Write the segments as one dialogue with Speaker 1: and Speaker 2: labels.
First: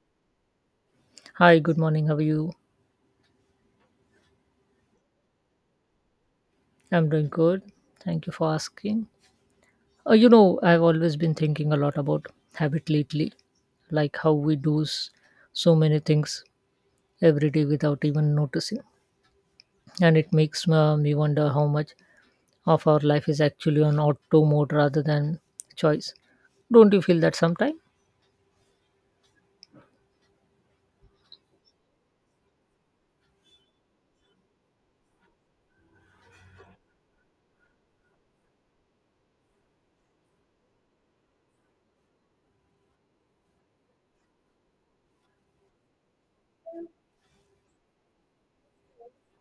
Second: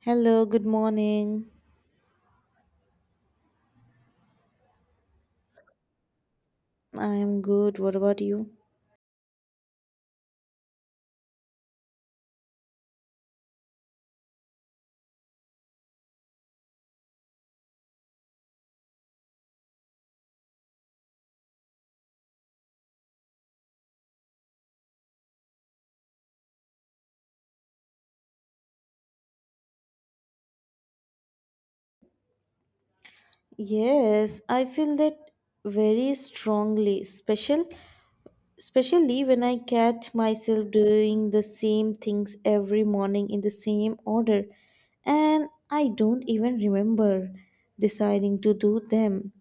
Speaker 1: Hello, good morning.
Speaker 2: Hi, good morning. How are you? I'm
Speaker 1: I
Speaker 2: doing
Speaker 1: am
Speaker 2: good.
Speaker 1: good. What about
Speaker 2: Thank you
Speaker 1: you?
Speaker 2: for asking. I've always been thinking a lot about habit lately, like how we do so many things every day without even noticing. And it makes me wonder how much of our life is actually on auto mode rather than choice. Don't you feel that sometime?
Speaker 1: Yes, I feel that very strongly, especially when I catch myself doing the same things every morning in the same order, and I don't even remember deciding to do them.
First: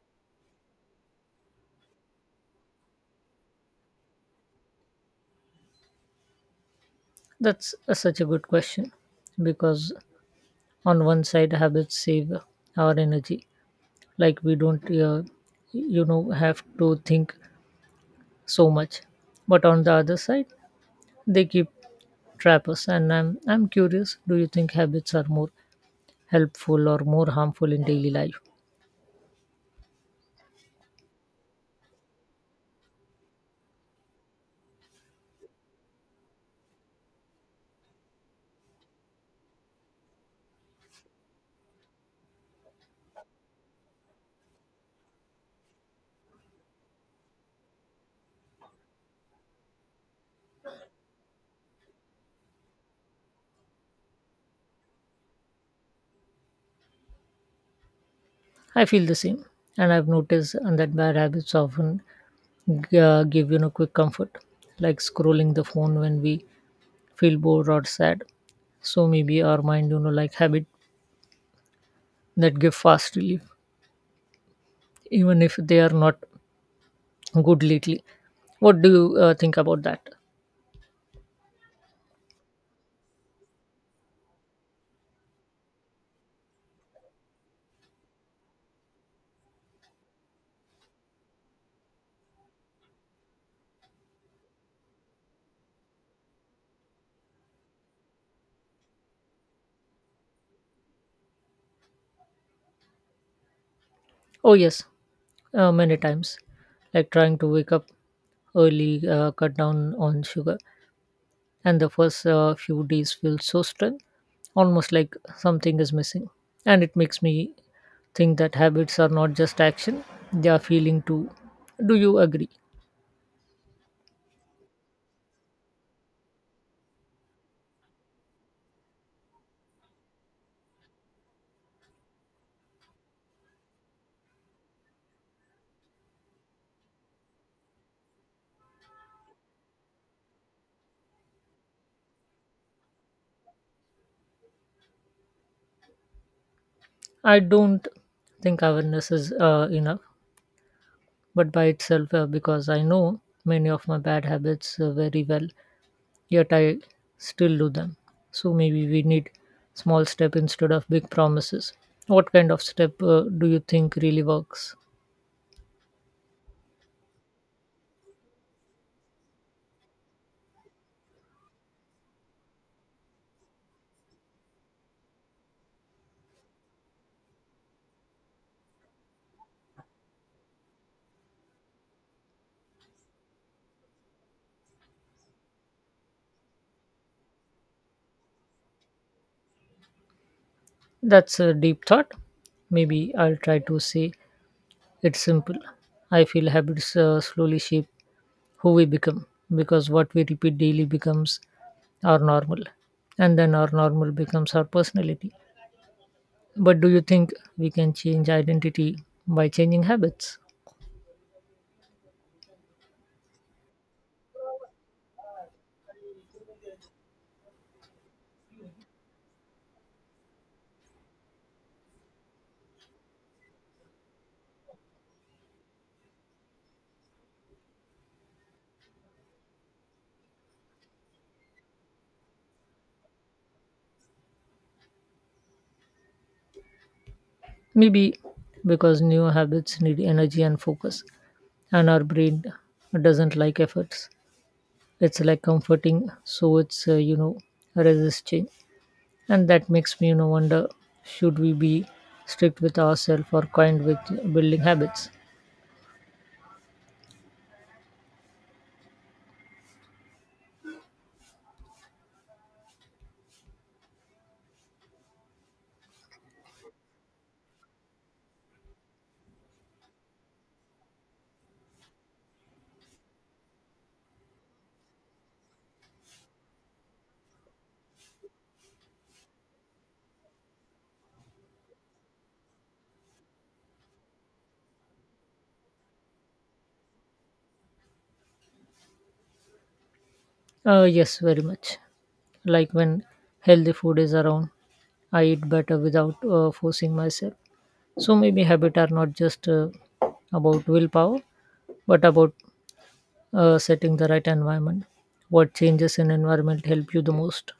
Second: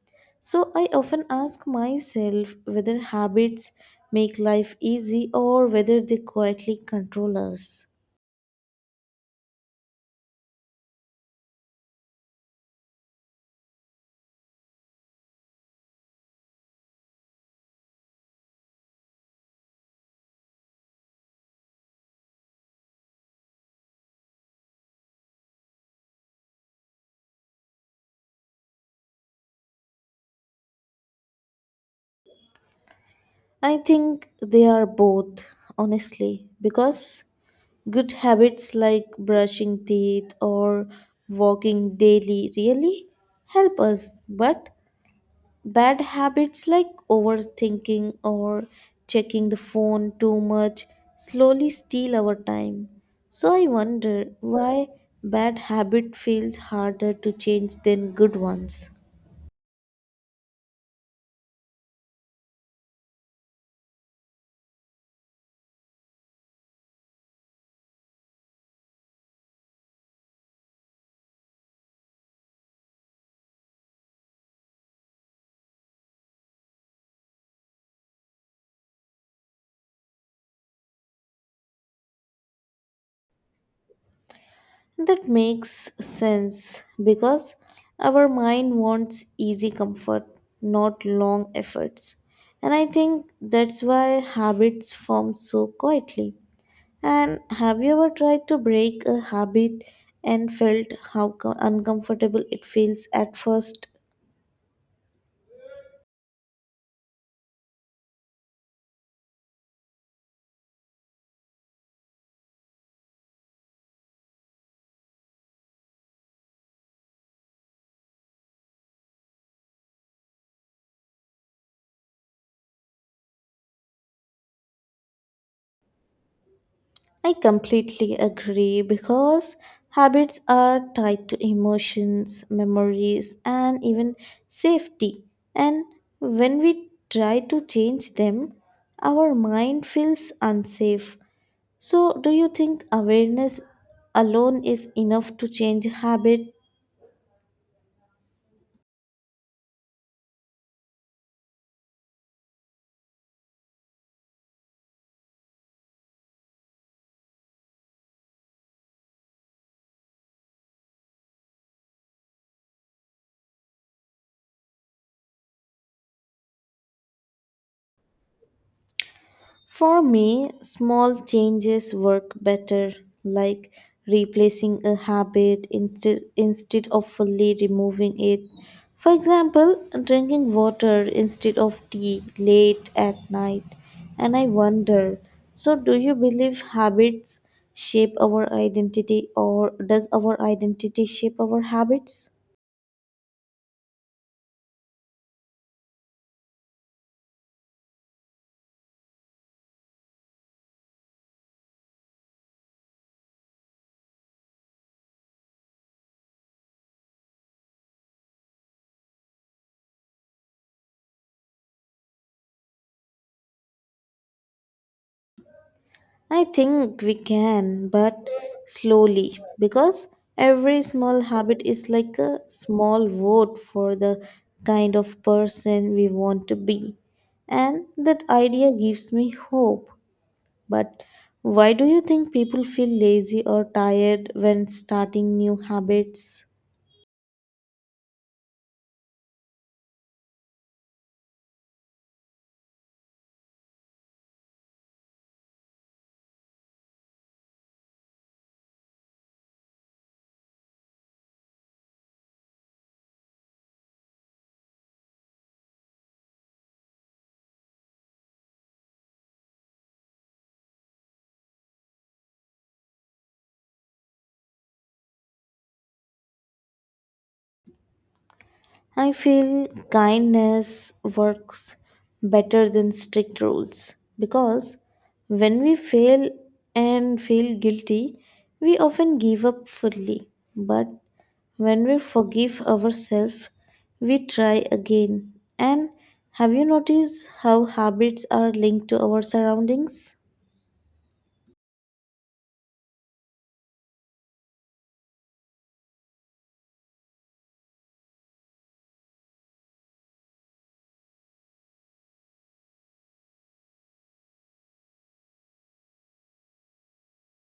Speaker 1: So I often ask myself whether habits make life easy or whether they quietly control
Speaker 2: That's
Speaker 1: us.
Speaker 2: such a good question because on one side habits save our energy, like we don't have to think so much, but on the other side they keep trappers. And I'm curious, do you think habits are more helpful or more harmful in daily life?
Speaker 1: I think they are both, honestly, because good habits like brushing teeth or walking daily really help us, but bad habits like overthinking or checking the phone too much slowly steal our time. So I wonder why bad habit feels harder to change than good
Speaker 2: I
Speaker 1: ones.
Speaker 2: feel the same, and I've noticed that bad habits often give quick comfort, like scrolling the phone when we feel bored or sad. So maybe our mind, like habit that give fast relief even if they are not good lately. What do you think about that?
Speaker 1: That makes sense because our mind wants easy comfort, not long efforts. And I think that's why habits form so quietly. And have you ever tried to break a habit and felt how uncomfortable it feels at first?
Speaker 2: Oh yes. Many times, like trying to wake up early, cut down on sugar, and the first few days feel so strange, almost like something is missing. And it makes me think that habits are not just action, they are feeling too. Do you agree?
Speaker 1: I completely agree because habits are tied to emotions, memories, and even safety. And when we try to change them, our mind feels unsafe. So, do you think awareness alone is enough to change habit?
Speaker 2: I don't think awareness is enough, but by itself, because I know many of my bad habits very well. Yet I still do them. So maybe we need small step instead of big promises. What kind of step do you think really works?
Speaker 1: For me, small changes work better, like replacing a habit instead of fully removing it. For example, drinking water instead of tea late at night. And I wonder, so do you believe habits shape our identity or does our identity shape
Speaker 2: That's a
Speaker 1: our
Speaker 2: deep thought.
Speaker 1: habits?
Speaker 2: Maybe I'll try to say it's simple. I feel habits slowly shape who we become, because what we repeat daily becomes our normal, and then our normal becomes our personality. But do you think we can change identity by changing habits?
Speaker 1: I think we can, but slowly, because every small habit is like a small vote for the kind of person we want to be. And that idea gives me hope. But why do you think people feel lazy or tired when starting new habits?
Speaker 2: Maybe because new habits need energy and focus, and our brain doesn't like efforts. It's like comforting, so it's resist change. And that makes me, wonder, should we be strict with ourselves or kind with building habits?
Speaker 1: I feel kindness works better than strict rules because when we fail and feel guilty, we often give up fully. But when we forgive ourselves, we try again. And have you noticed how habits are linked to our surroundings?
Speaker 2: Yes, very much. Like when healthy food is around, I eat better without forcing myself. So maybe habits are not just about willpower, but about setting the right environment. What changes in environment help you the most?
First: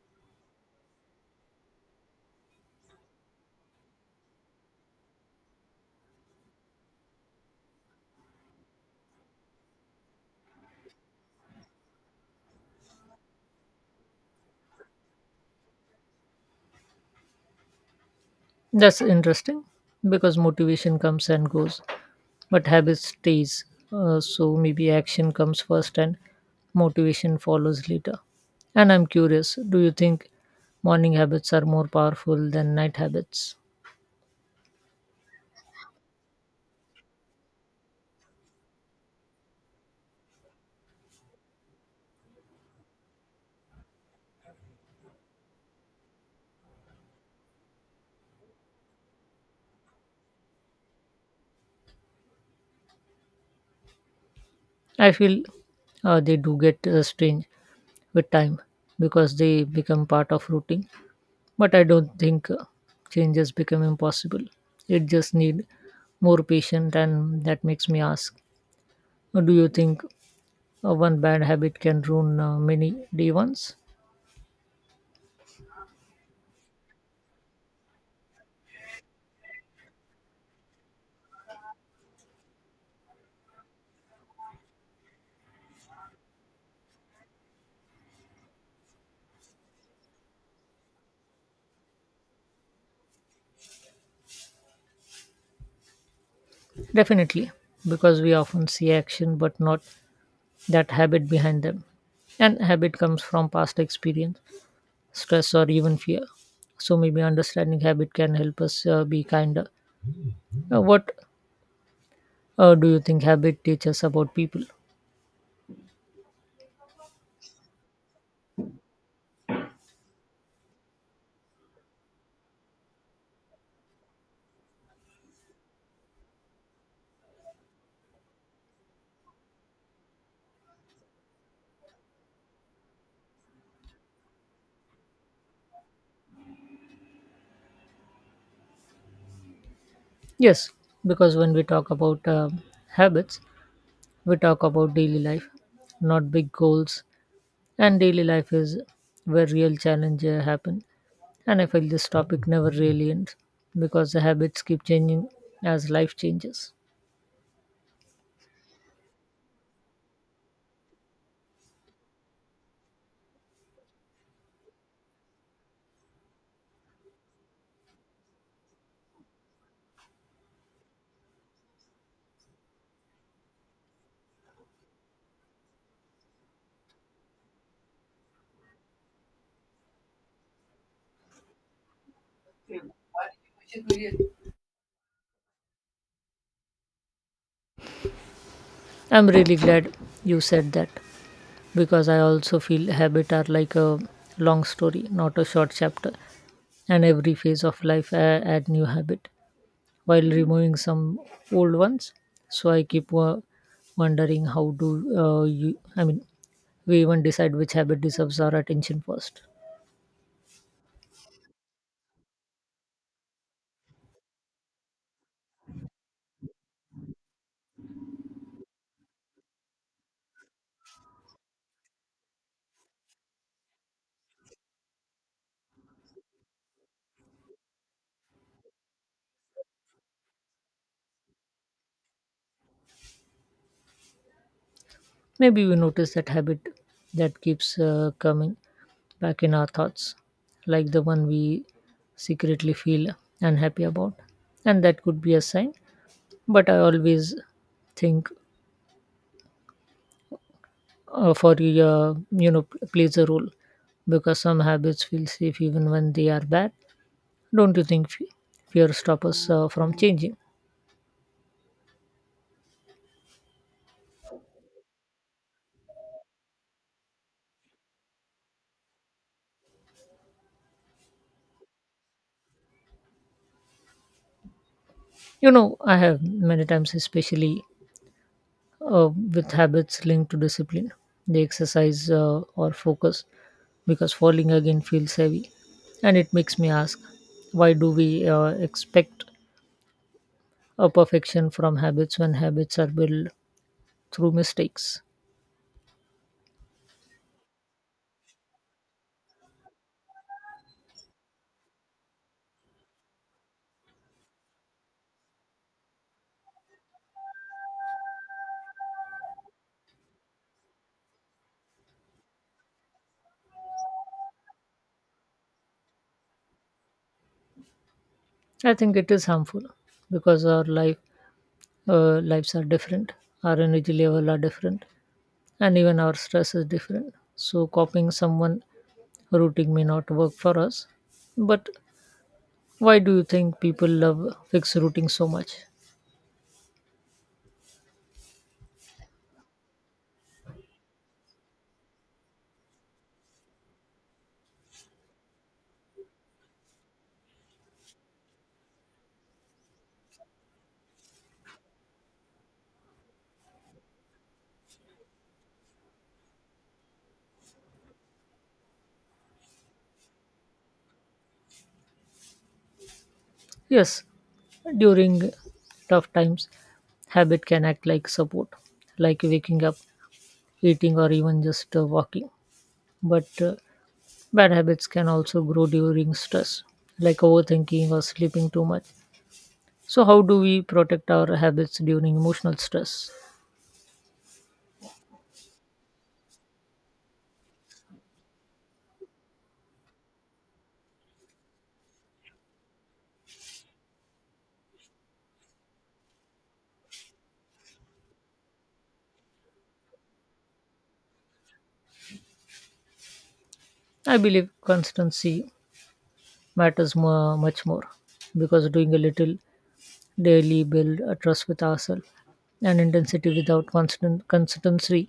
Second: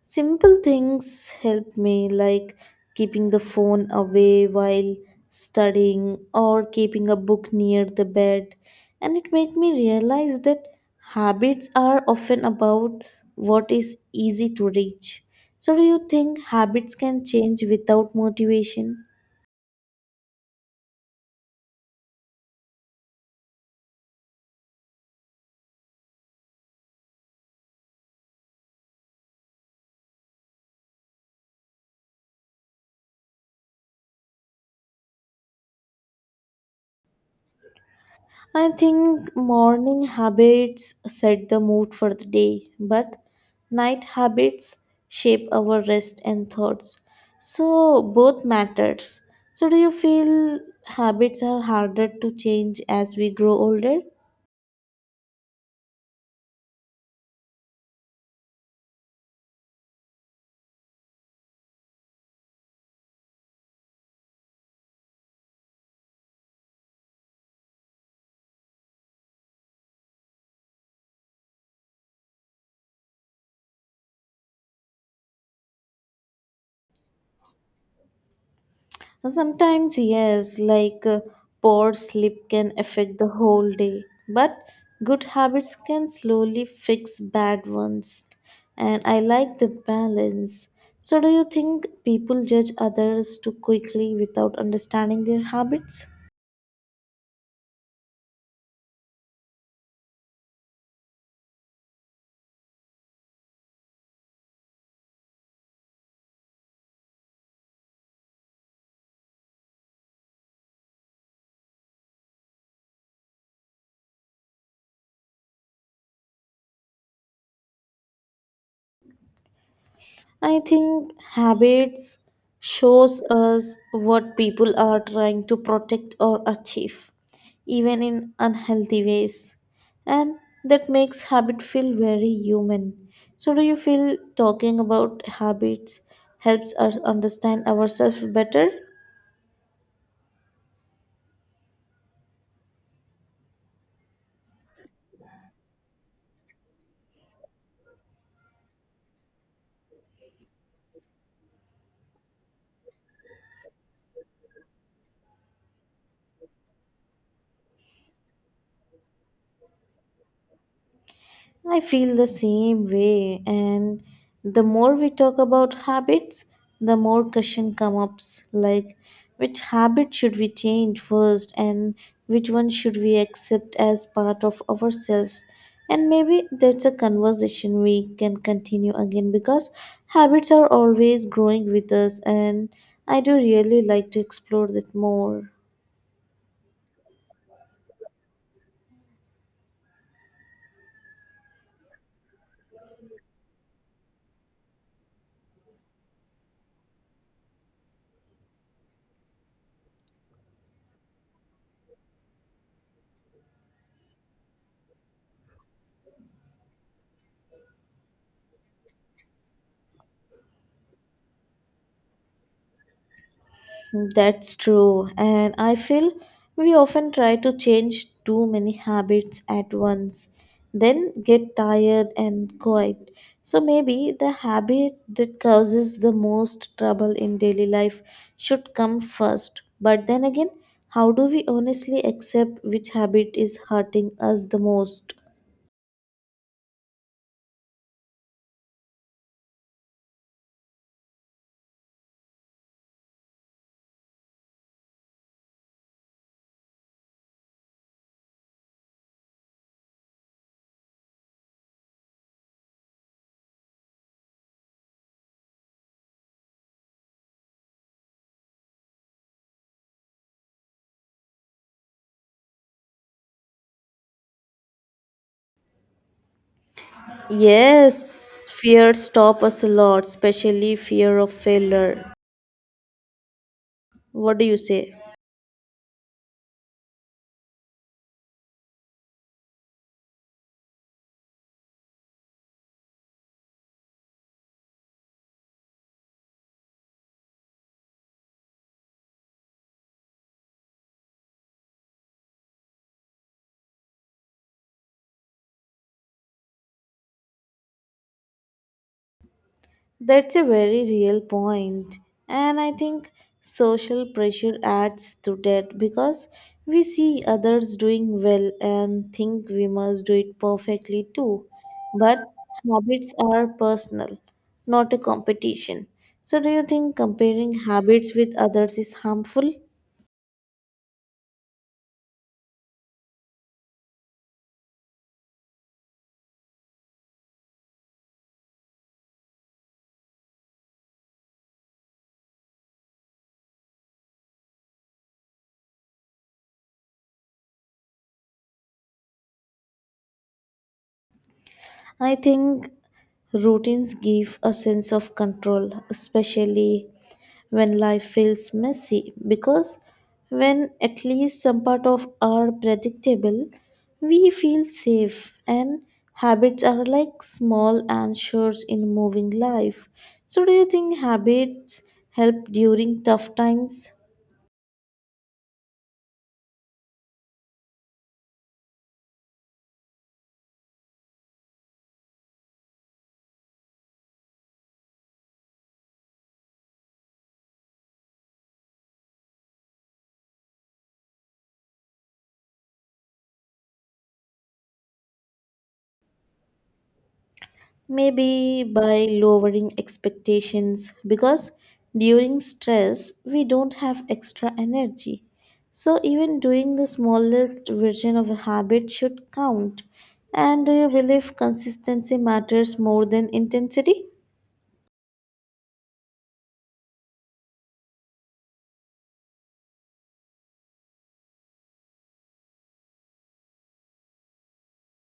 Speaker 1: Simple things help me, like keeping the phone away while studying or keeping a book near the bed. And it made me realize that habits are often about what is easy to reach. So, do you think habits can change without
Speaker 2: That's
Speaker 1: motivation?
Speaker 2: interesting because motivation comes and goes, but habit stays. So maybe action comes first and motivation follows later. And I'm curious, do you think morning habits are more powerful than night habits?
Speaker 1: I think morning habits set the mood for the day, but night habits shape our rest and thoughts. So both matters. So do you feel habits are harder to change as we grow older?
Speaker 2: I feel they do get strange with time because they become part of routine, but I don't think changes become impossible. It just need more patience, and that makes me ask, do you think one bad habit can ruin many D1s?
Speaker 1: Sometimes, yes, like poor sleep can affect the whole day, but good habits can slowly fix bad ones. And I like that balance. So, do you think people judge others too quickly without understanding their habits?
Speaker 2: Definitely, because we often see action but not that habit behind them. And habit comes from past experience, stress, or even fear. So maybe understanding habit can help us be kinder. What do you think habit teaches about people?
Speaker 1: I think habits shows us what people are trying to protect or achieve, even in unhealthy ways. And that makes habit feel very human. So do you feel talking about habits helps us understand ourselves better?
Speaker 2: Yes, because when we talk about habits, we talk about daily life, not big goals. And daily life is where real challenges happen. And I feel this topic never really ends because the habits keep changing as life changes.
Speaker 1: I feel the same way, and the more we talk about habits, the more question comes up like which habit should we change first and which one should we accept as part of ourselves, and maybe that's a conversation we can continue again because habits are always growing with us, and I do really like to explore that more.
Speaker 2: I'm really glad you said that, because I also feel habits are like a long story, not a short chapter. And every phase of life I add new habit while removing some old ones. So I keep wondering, how do we even decide which habit deserves our attention first.
Speaker 1: That's true. And I feel we often try to change too many habits at once, then get tired and quiet. So maybe the habit that causes the most trouble in daily life should come first. But then again, how do we honestly accept which habit is hurting us the most?
Speaker 2: Maybe we notice that habit that keeps coming back in our thoughts, like the one we secretly feel unhappy about. And that could be a sign. But I always think for you know plays a role, because some habits feel safe even when they are bad. Don't you think fear stops us from changing?
Speaker 1: Yes, fear stop us a lot, especially fear of failure. What do you say?
Speaker 2: You know, I have many times, especially with habits linked to discipline, the exercise or focus, because falling again feels heavy. And it makes me ask, why do we expect a perfection from habits when habits are built through mistakes?
Speaker 1: That's a very real point, and I think social pressure adds to that because we see others doing well and think we must do it perfectly too. But habits are personal, not a competition. So, do you think comparing habits with
Speaker 2: I
Speaker 1: others is
Speaker 2: think it is
Speaker 1: harmful?
Speaker 2: harmful because our life lives are different, our energy level are different, and even our stress is different. So copying someone routine may not work for us, but why do you think people love fixed routing so much?
Speaker 1: I think routines give a sense of control, especially when life feels messy, because when at least some part of are predictable, we feel safe, and habits are like small anchors in moving life. So do you think habits help during tough times?
Speaker 2: Yes, during tough times, habit can act like support, like waking up, eating, or even just walking. But bad habits can also grow during stress, like overthinking or sleeping too much. So how do we protect our habits during emotional stress?
Speaker 1: Maybe by lowering expectations because during stress we don't have extra energy. So even doing the smallest version of a habit should count. And do you believe consistency matters more than intensity?
Speaker 2: I believe constancy matters more, much more, because doing a little daily build a trust with ourselves, and intensity without constant consistency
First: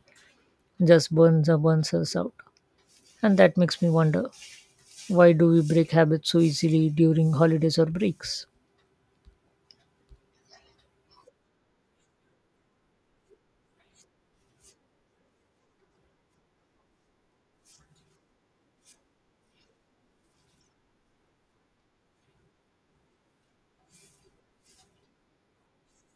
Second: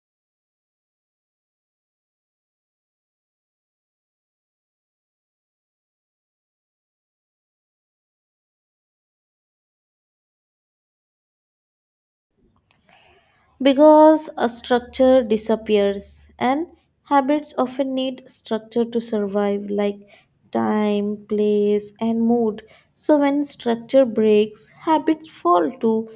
Speaker 2: just burns or burns us out. And that makes me wonder, why do we break habits so easily during holidays or breaks?
Speaker 1: Because a structure disappears, and habits often need structure to survive, like time, place, and mood. So, when structure breaks, habits fall too.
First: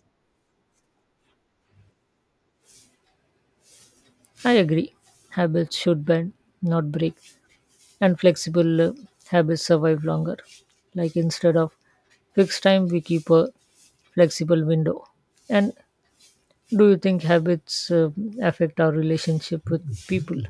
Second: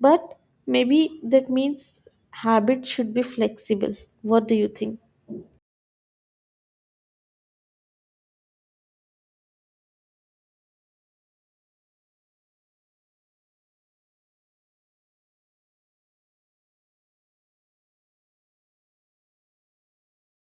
Speaker 1: But maybe that means habits should be flexible. What
Speaker 2: I
Speaker 1: do you
Speaker 2: agree,
Speaker 1: think?
Speaker 2: habits should bend, not break. And flexible habits survive longer, like instead of fixed time we keep a flexible window. And do you think habits affect our relationship with people?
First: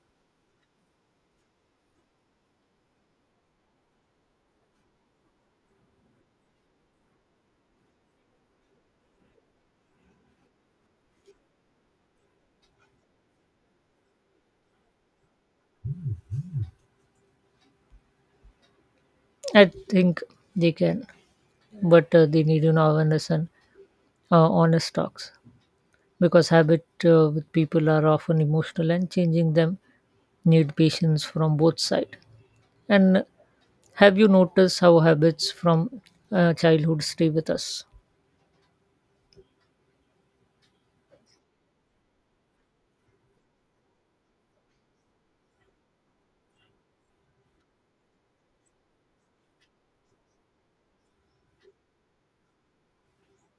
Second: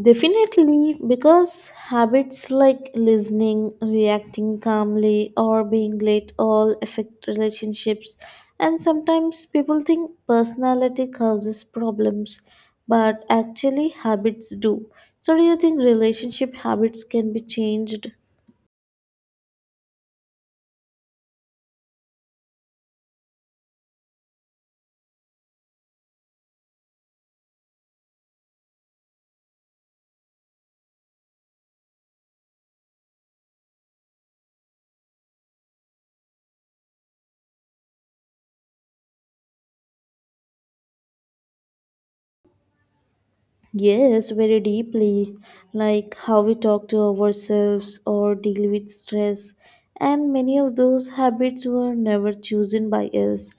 Speaker 1: Definitely, because habits like listening, reacting calmly, or being late all affect relationships. And sometimes people think personality causes problems, but actually habits do. So, do you think relationship habits can be changed?
Speaker 2: I think they can, but they need an awareness and honest talks, because habit with people are often emotional and changing them need patience from both sides. And have you noticed how habits from childhood stay with us?
Speaker 1: Yes, very deeply, like how we talk to ourselves or deal with stress. And many of those habits were never chosen by us,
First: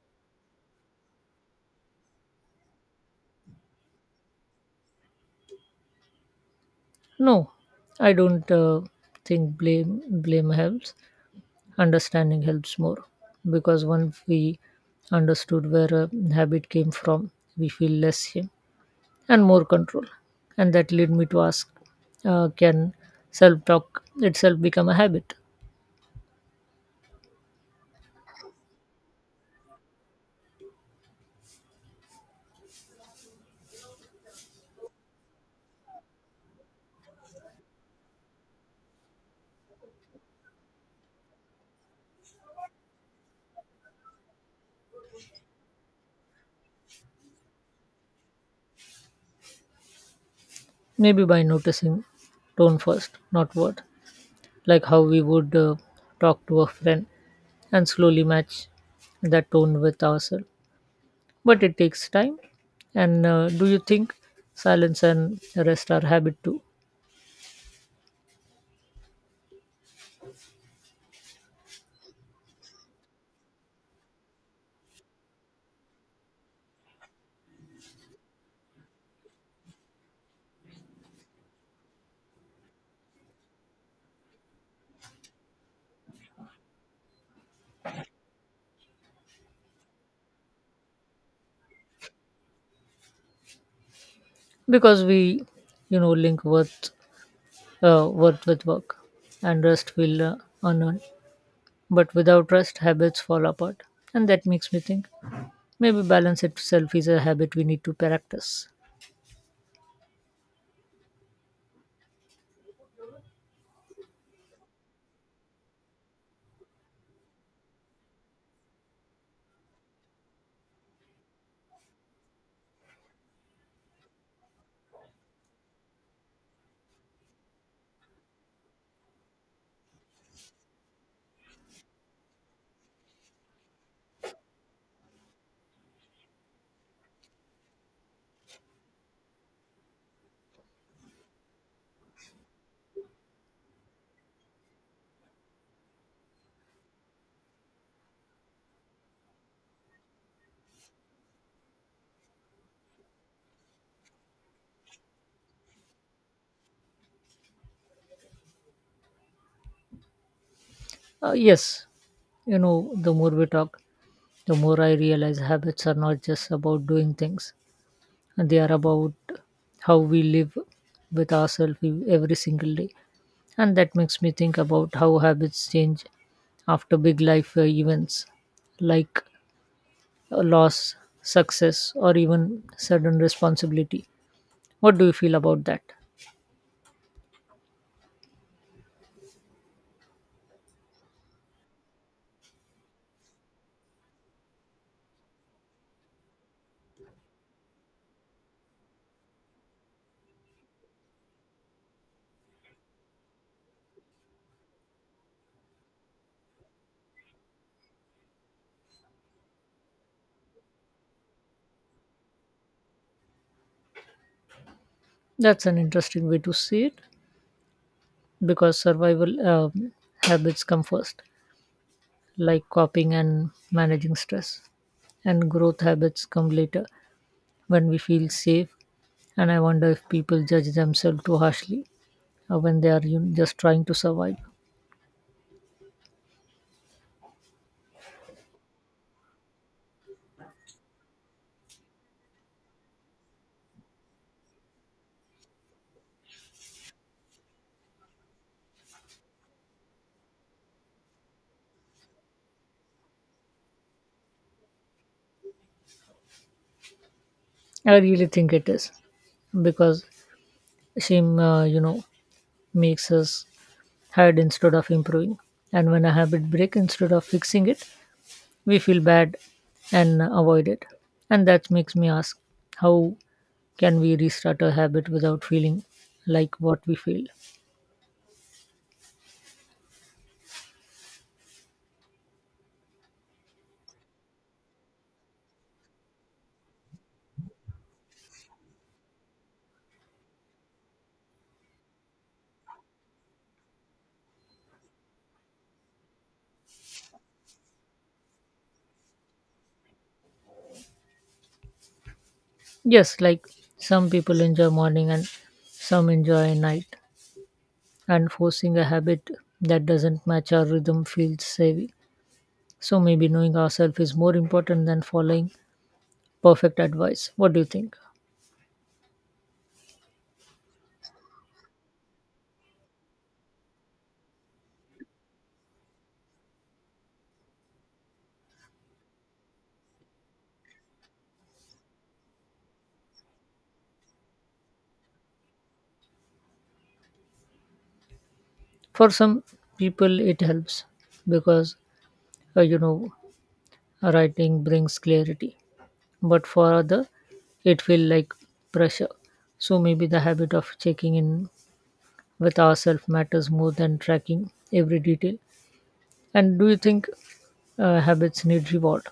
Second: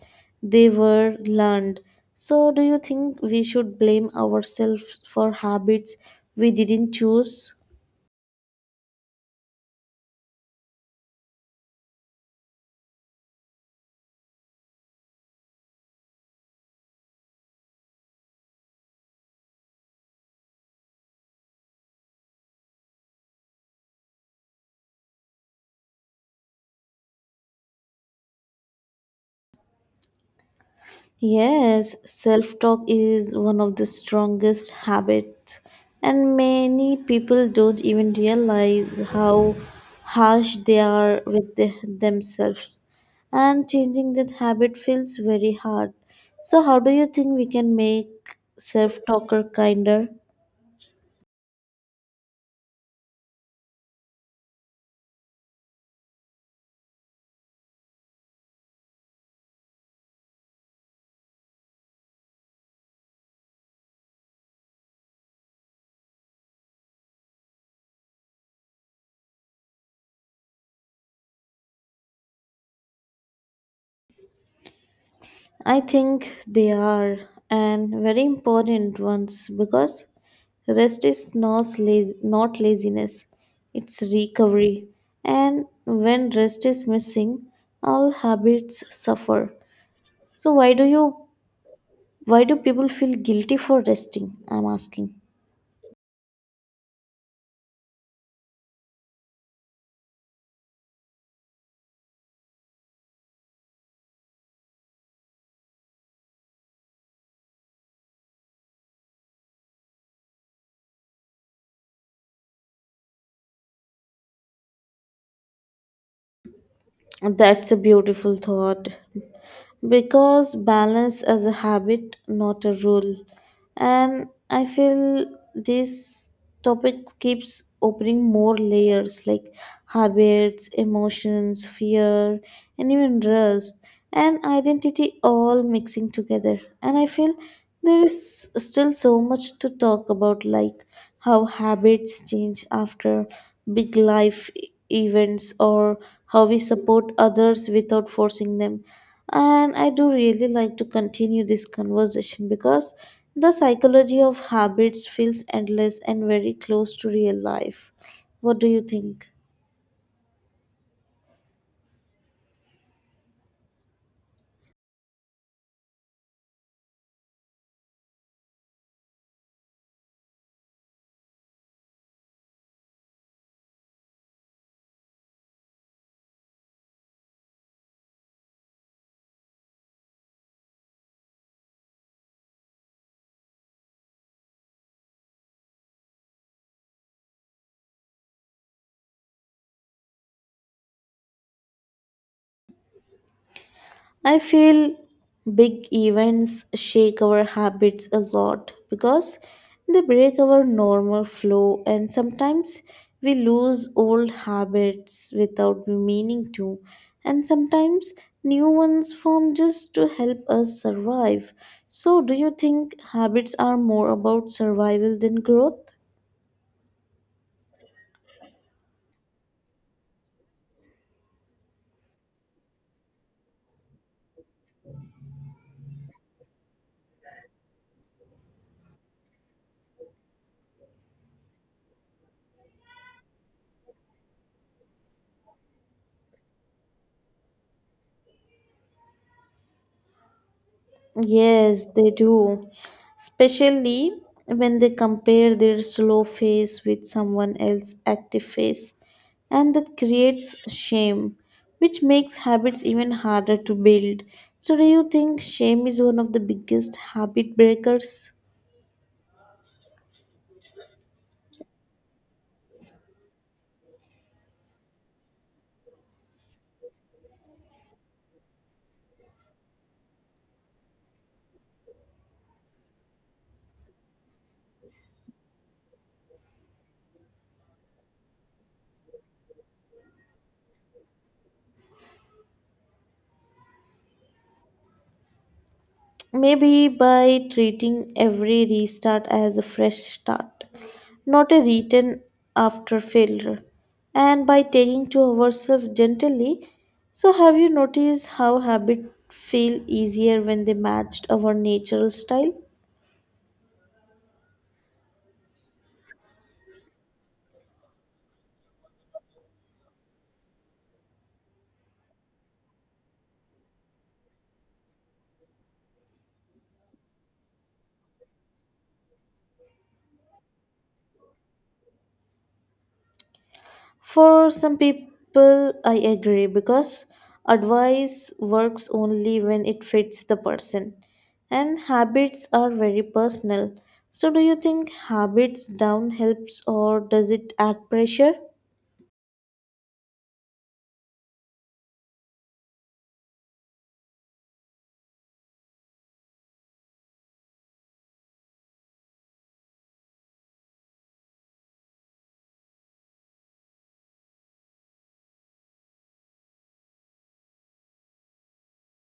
Speaker 1: they were learned. So, do you think we should blame ourselves for habits we didn't
Speaker 2: No,
Speaker 1: choose?
Speaker 2: I don't think blame helps. Understanding helps more, because once we understood where a habit came from, we feel less shame and more control. And that led me to ask, can self talk itself become a habit?
Speaker 1: Yes, self talk is one of the strongest habits, and many people don't even realize how harsh they are with themselves. And changing that habit feels very hard. So, how do you think we can make self talker kinder?
Speaker 2: Maybe by noticing tone first, not word, like how we would talk to a friend and slowly match that tone with ourselves. But it takes time. And do you think silence and rest are habit too?
Speaker 1: I think they are, and very important ones because rest is not laziness, it's recovery. And when rest is missing, all habits suffer. So why do you why do people feel guilty for resting? I'm
Speaker 2: Because
Speaker 1: asking.
Speaker 2: we, link worth, worth with work, and rest will unearned. But without rest, habits fall apart. And that makes me think maybe balance itself is a habit we need to practice.
Speaker 1: That's a beautiful thought, because balance is a habit, not a rule. And I feel this topic keeps opening more layers like habits, emotions, fear, and even rust and identity all mixing together. And I feel there is still so much to talk about, like how habits change after big life events, or how we support others without forcing them, and I do really like to continue this conversation because the psychology of habits feels endless and very close to real life. What do you think?
Speaker 2: Yes, the more we talk, the more I realize habits are not just about doing things, and they are about how we live with ourselves every single day. And that makes me think about how habits change after big life events, like a loss, success, or even sudden responsibility. What do you feel about that?
Speaker 1: I feel big events shake our habits a lot because they break our normal flow, and sometimes we lose old habits without meaning to, and sometimes new ones form just to help us survive. So do you think habits are more about survival than
Speaker 2: That's an
Speaker 1: growth?
Speaker 2: interesting way to see it, because survival habits come first, like coping and managing stress, and growth habits come later when we feel safe. And I wonder if people judge themselves too harshly when they are, just trying to survive.
Speaker 1: Yes, they do. Especially when they compare their slow face with someone else's active face. And that creates shame, which makes habits even harder to build. So, do you think shame is one of the biggest habit
Speaker 2: I really
Speaker 1: breakers?
Speaker 2: think it is, because shame, makes us hide instead of improving. And when a habit break instead of fixing it, we feel bad and avoid it. And that makes me ask, how can we restart a habit without feeling like what we feel?
Speaker 1: Maybe by treating every restart as a fresh start, not a return after failure, and by taking to ourselves gently. So, have you noticed how habits feel easier when they matched our natural style?
Speaker 2: Yes, like some people enjoy morning and some enjoy night, and forcing a habit that doesn't match our rhythm feels heavy. So maybe knowing ourselves is more important than following perfect advice. What do you think?
Speaker 1: For some people, I agree because advice works only when it fits the person, and habits are very personal. So, do you think habits down helps or does it add pressure?
Speaker 2: For some people, it helps because uh, you know writing brings clarity, but for other, it feel like pressure. So maybe the habit of checking in with ourselves matters more than tracking every detail. And do you think habits need reward?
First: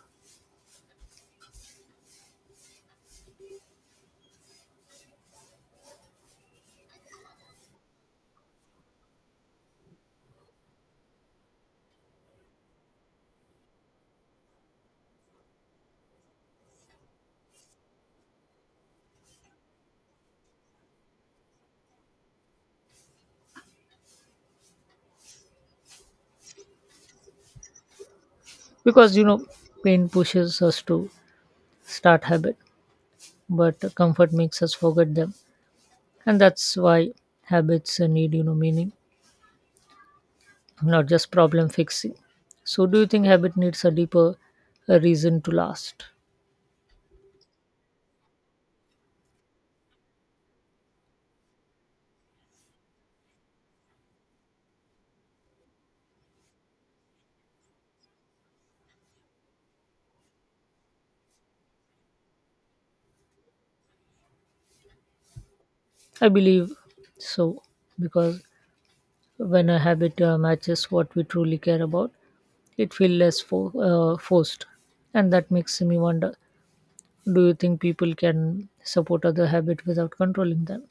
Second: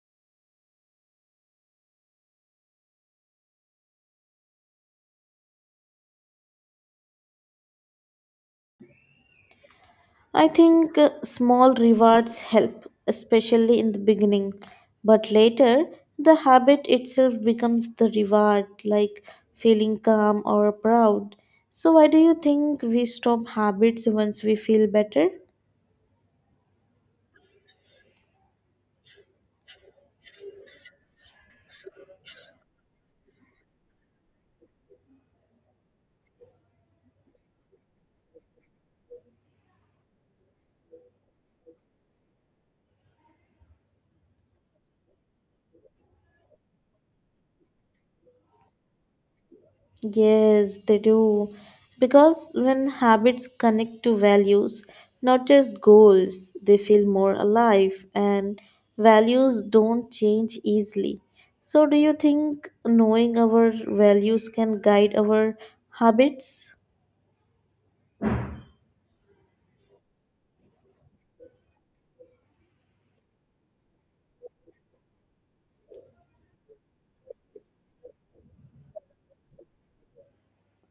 Speaker 1: I think small rewards help, especially in the beginning, but later the habit itself becomes the reward, like feeling calm or proud. So, why do you think we stop habits once we feel better?
Speaker 2: Because, pain pushes us to start habit, but comfort makes us forget them. And that's why habits need, meaning, not just problem fixing. So do you think habit needs a deeper reason to last?
Speaker 1: Yes, they do. Because when habits connect to values, not just goals, they feel more alive, and values don't change easily. So, do you think knowing our values can guide our
Speaker 2: I believe
Speaker 1: habits?
Speaker 2: so, because when a habit matches what we truly care about, it feels less forced. And that makes me wonder, do you think people can support other habits without controlling them?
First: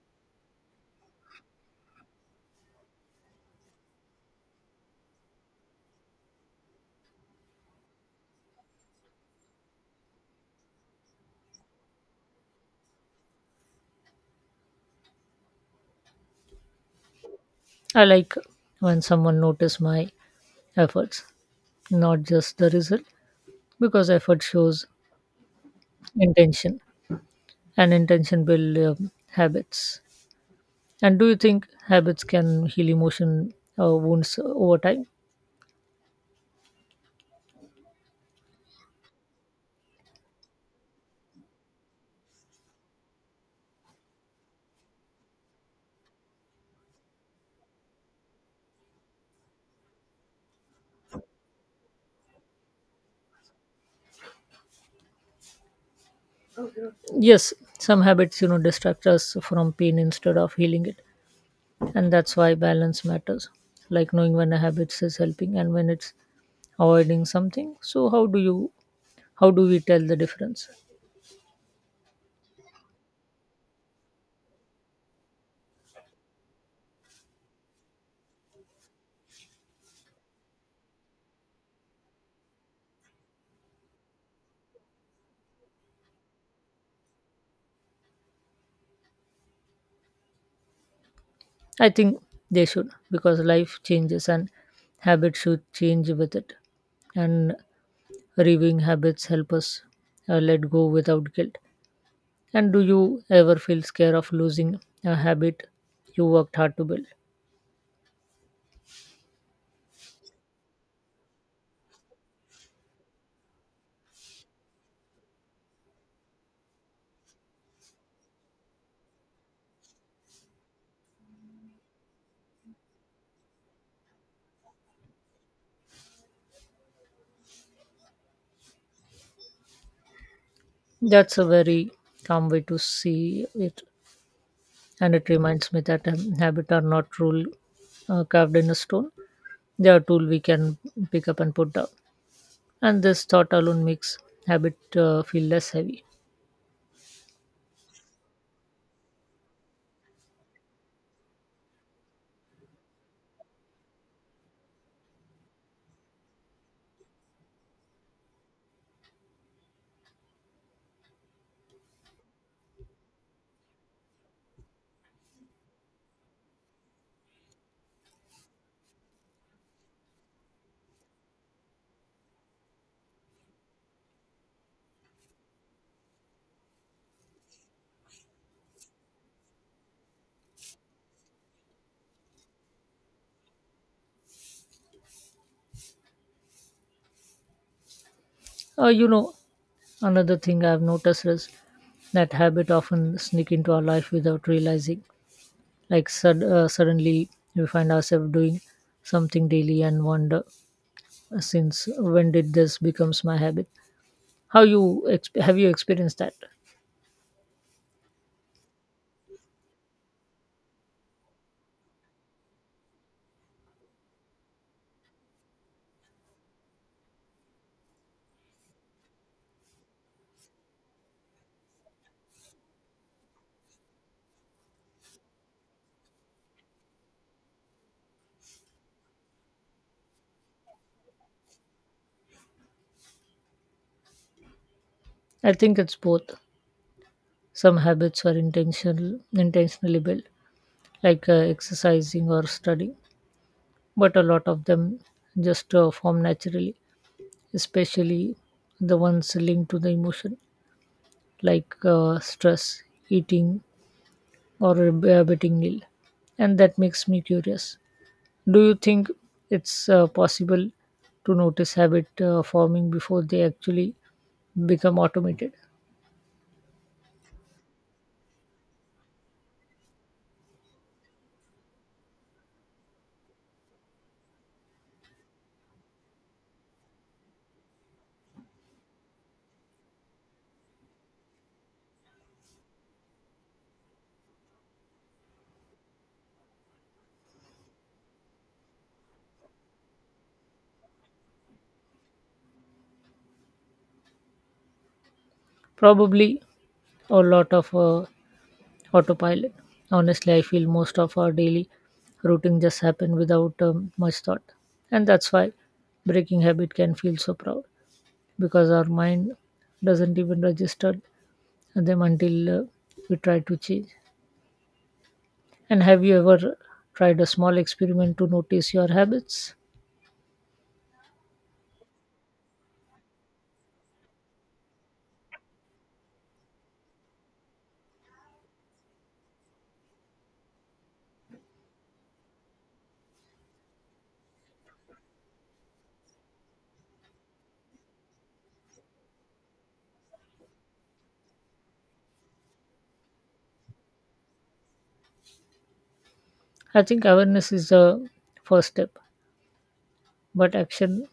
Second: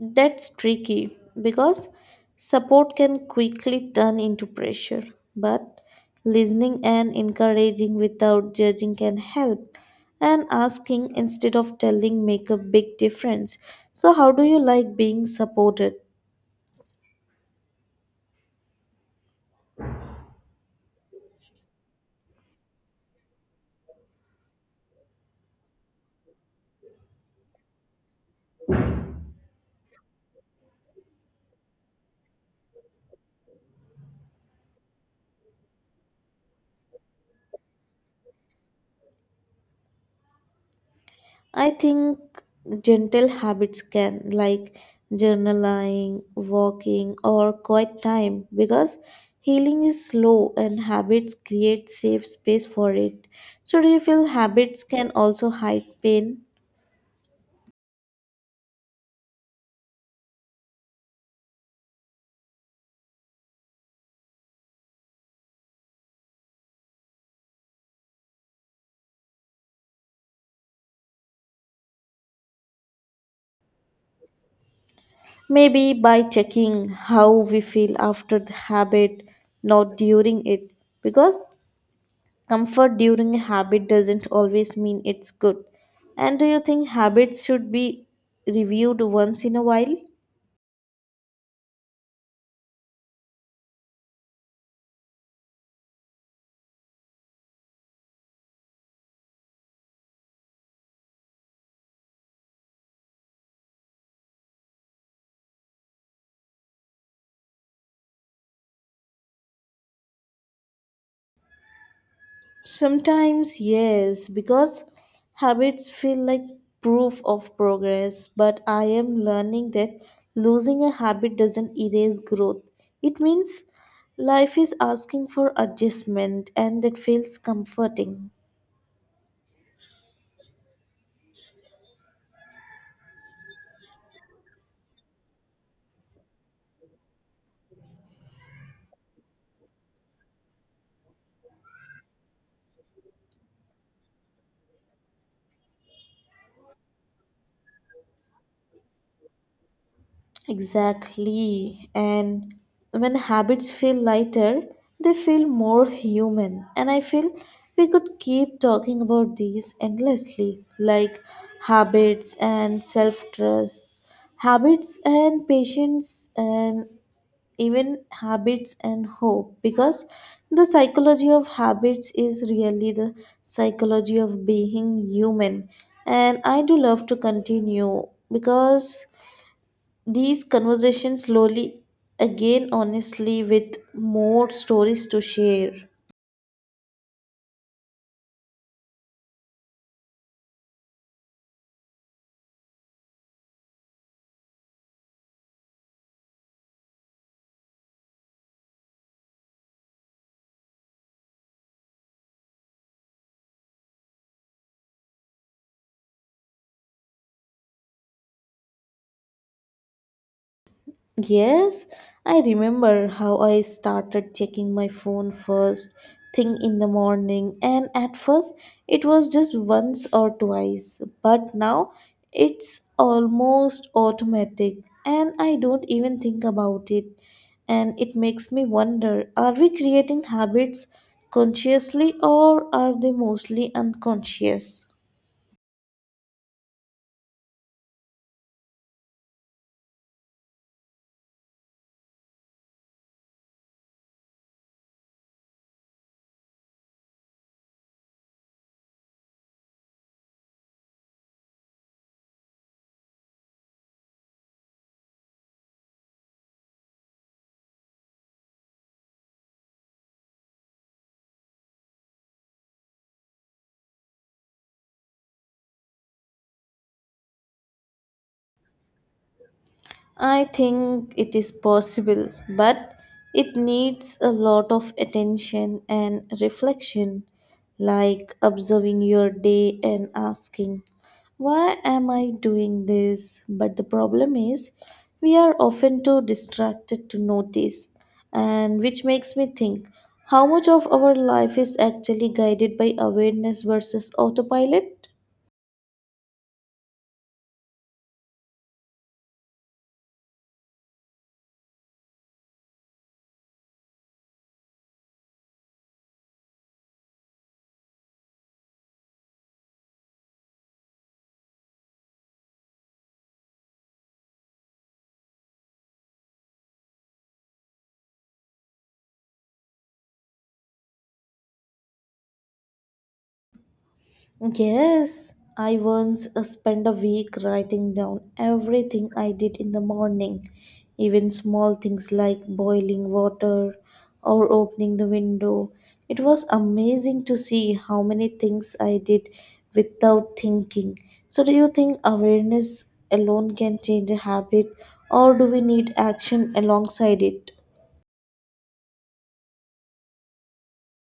Speaker 1: That's tricky because support can quickly turn into pressure, but listening and encouraging without judging can help. And asking instead of telling make a big difference. So how do you like being supported?
Speaker 2: I like when someone notices my efforts, not just the result, because effort shows intention, and intention build habits. And do you think habits can heal emotion wounds over time?
Speaker 1: I think gentle habits can, like journaling, walking, or quiet time, because healing is slow and habits create safe space for it. So, do you feel habits can also hide pain?
Speaker 2: Yes, some habits, distract us from pain instead of healing it. And that's why balance matters, like knowing when a habit is helping and when it's avoiding something. So how do we tell the difference?
Speaker 1: Maybe by checking how we feel after the habit, not during it, because comfort during a habit doesn't always mean it's good. And do you think habits should be reviewed once in a while?
Speaker 2: I think they should, because life changes and habits should change with it. And reviewing habits help us let go without guilt. And do you ever feel scared of losing a habit you worked hard to build?
Speaker 1: Sometimes, yes, because habits feel like proof of progress, but I am learning that losing a habit doesn't erase growth. It means life is asking for adjustment, and that feels comforting.
Speaker 2: That's a very calm way to see it, and it reminds me that habits are not rule carved in a stone. They are tool we can pick up and put down. And this thought alone makes habit feel less heavy.
Speaker 1: Exactly. And when habits feel lighter, they feel more human. And I feel we could keep talking about these endlessly, like habits and self trust, habits and patience, and even habits and hope, because the psychology of habits is really the psychology of being human. And I do love to continue because these conversations slowly again, honestly, with more stories to share.
Speaker 2: uh, you know another thing I've noticed is that habit often sneak into our life without realizing, like suddenly we find ourselves doing something daily and wonder, since when did this becomes my habit? How have you experienced that?
Speaker 1: Yes, I remember how I started checking my phone first thing in the morning, and at first it was just once or twice, but now it's almost automatic, and I don't even think about it. And it makes me wonder, are we creating habits consciously, or are they mostly unconscious?
Speaker 2: I think it's both. Some habits are intentional, intentionally built, like exercising or studying, but a lot of them just form naturally, especially the ones linked to the emotion, like stress, eating, or inhabiting meal. And that makes me curious. Do you think it's possible to notice habit forming before they actually become automated?
Speaker 1: I think it is possible, but it needs a lot of attention and reflection, like observing your day and asking, why am I doing this? But the problem is, we are often too distracted to notice, and which makes me think, how much of our life is actually guided by awareness versus autopilot?
Speaker 2: Probably a lot of autopilot. Honestly, I feel most of our daily routine just happen without much thought. And that's why breaking habit can feel so proud, because our mind doesn't even register them until we try to change. And have you ever tried a small experiment to notice your habits?
Speaker 1: Yes, I once spent a week writing down everything I did in the morning, even small things like boiling water or opening the window. It was amazing to see how many things I did without thinking. So, do you think awareness alone can change a habit, or do we need action
Speaker 2: I think
Speaker 1: alongside it?
Speaker 2: awareness is the first step, but action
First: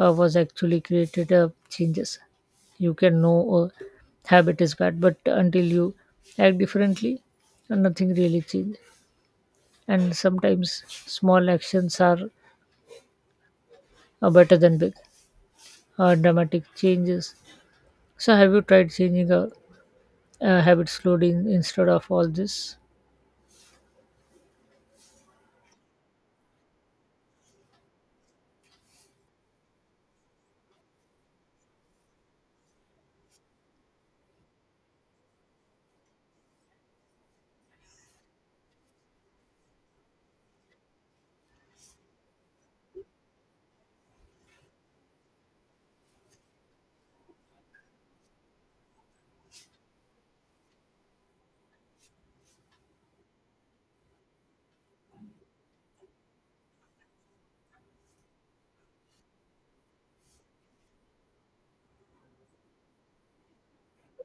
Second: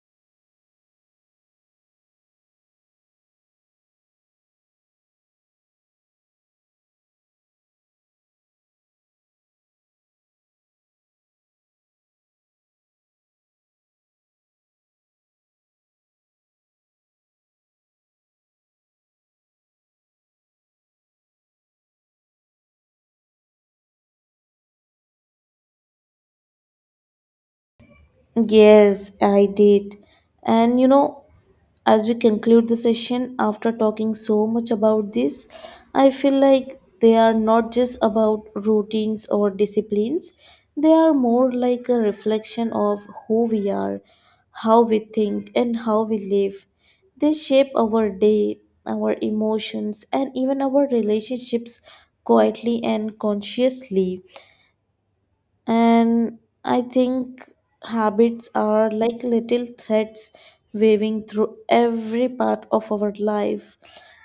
Speaker 2: was actually created changes. You can know a habit is bad, but until you act differently, nothing really changes. And sometimes small actions are better than big, dramatic changes. So, have you tried changing a habit slowly instead of all this?
Speaker 1: Yes, I did. And you know, as we conclude the session after talking so much about this, I feel like they are not just about routines or disciplines, they are more like a reflection of who we are, how we think, and how we live. They shape our day, our emotions, and even our relationships quietly and consciously. And I think habits are like little threads waving through every part of our life.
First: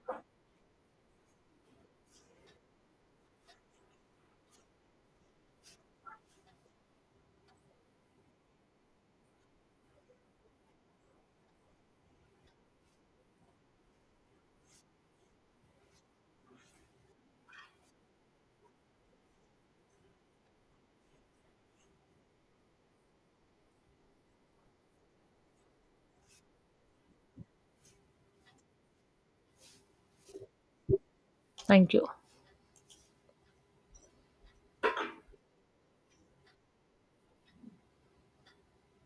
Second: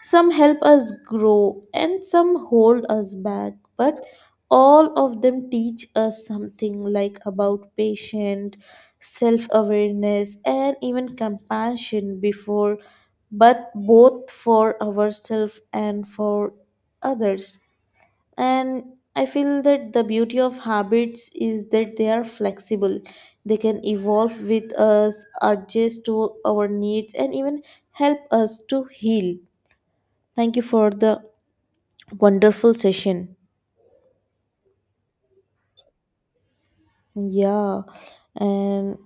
Speaker 1: Some help us grow and some hold us back, but all of them teach us something, like about patience, self awareness, and even compassion before, but both for ourselves and for others. And I feel that the beauty of habits is that they are flexible. They can evolve with us, adjust to our needs, and even help us to heal. Thank you for the
Speaker 2: Thank you.
Speaker 1: wonderful session. Yeah. And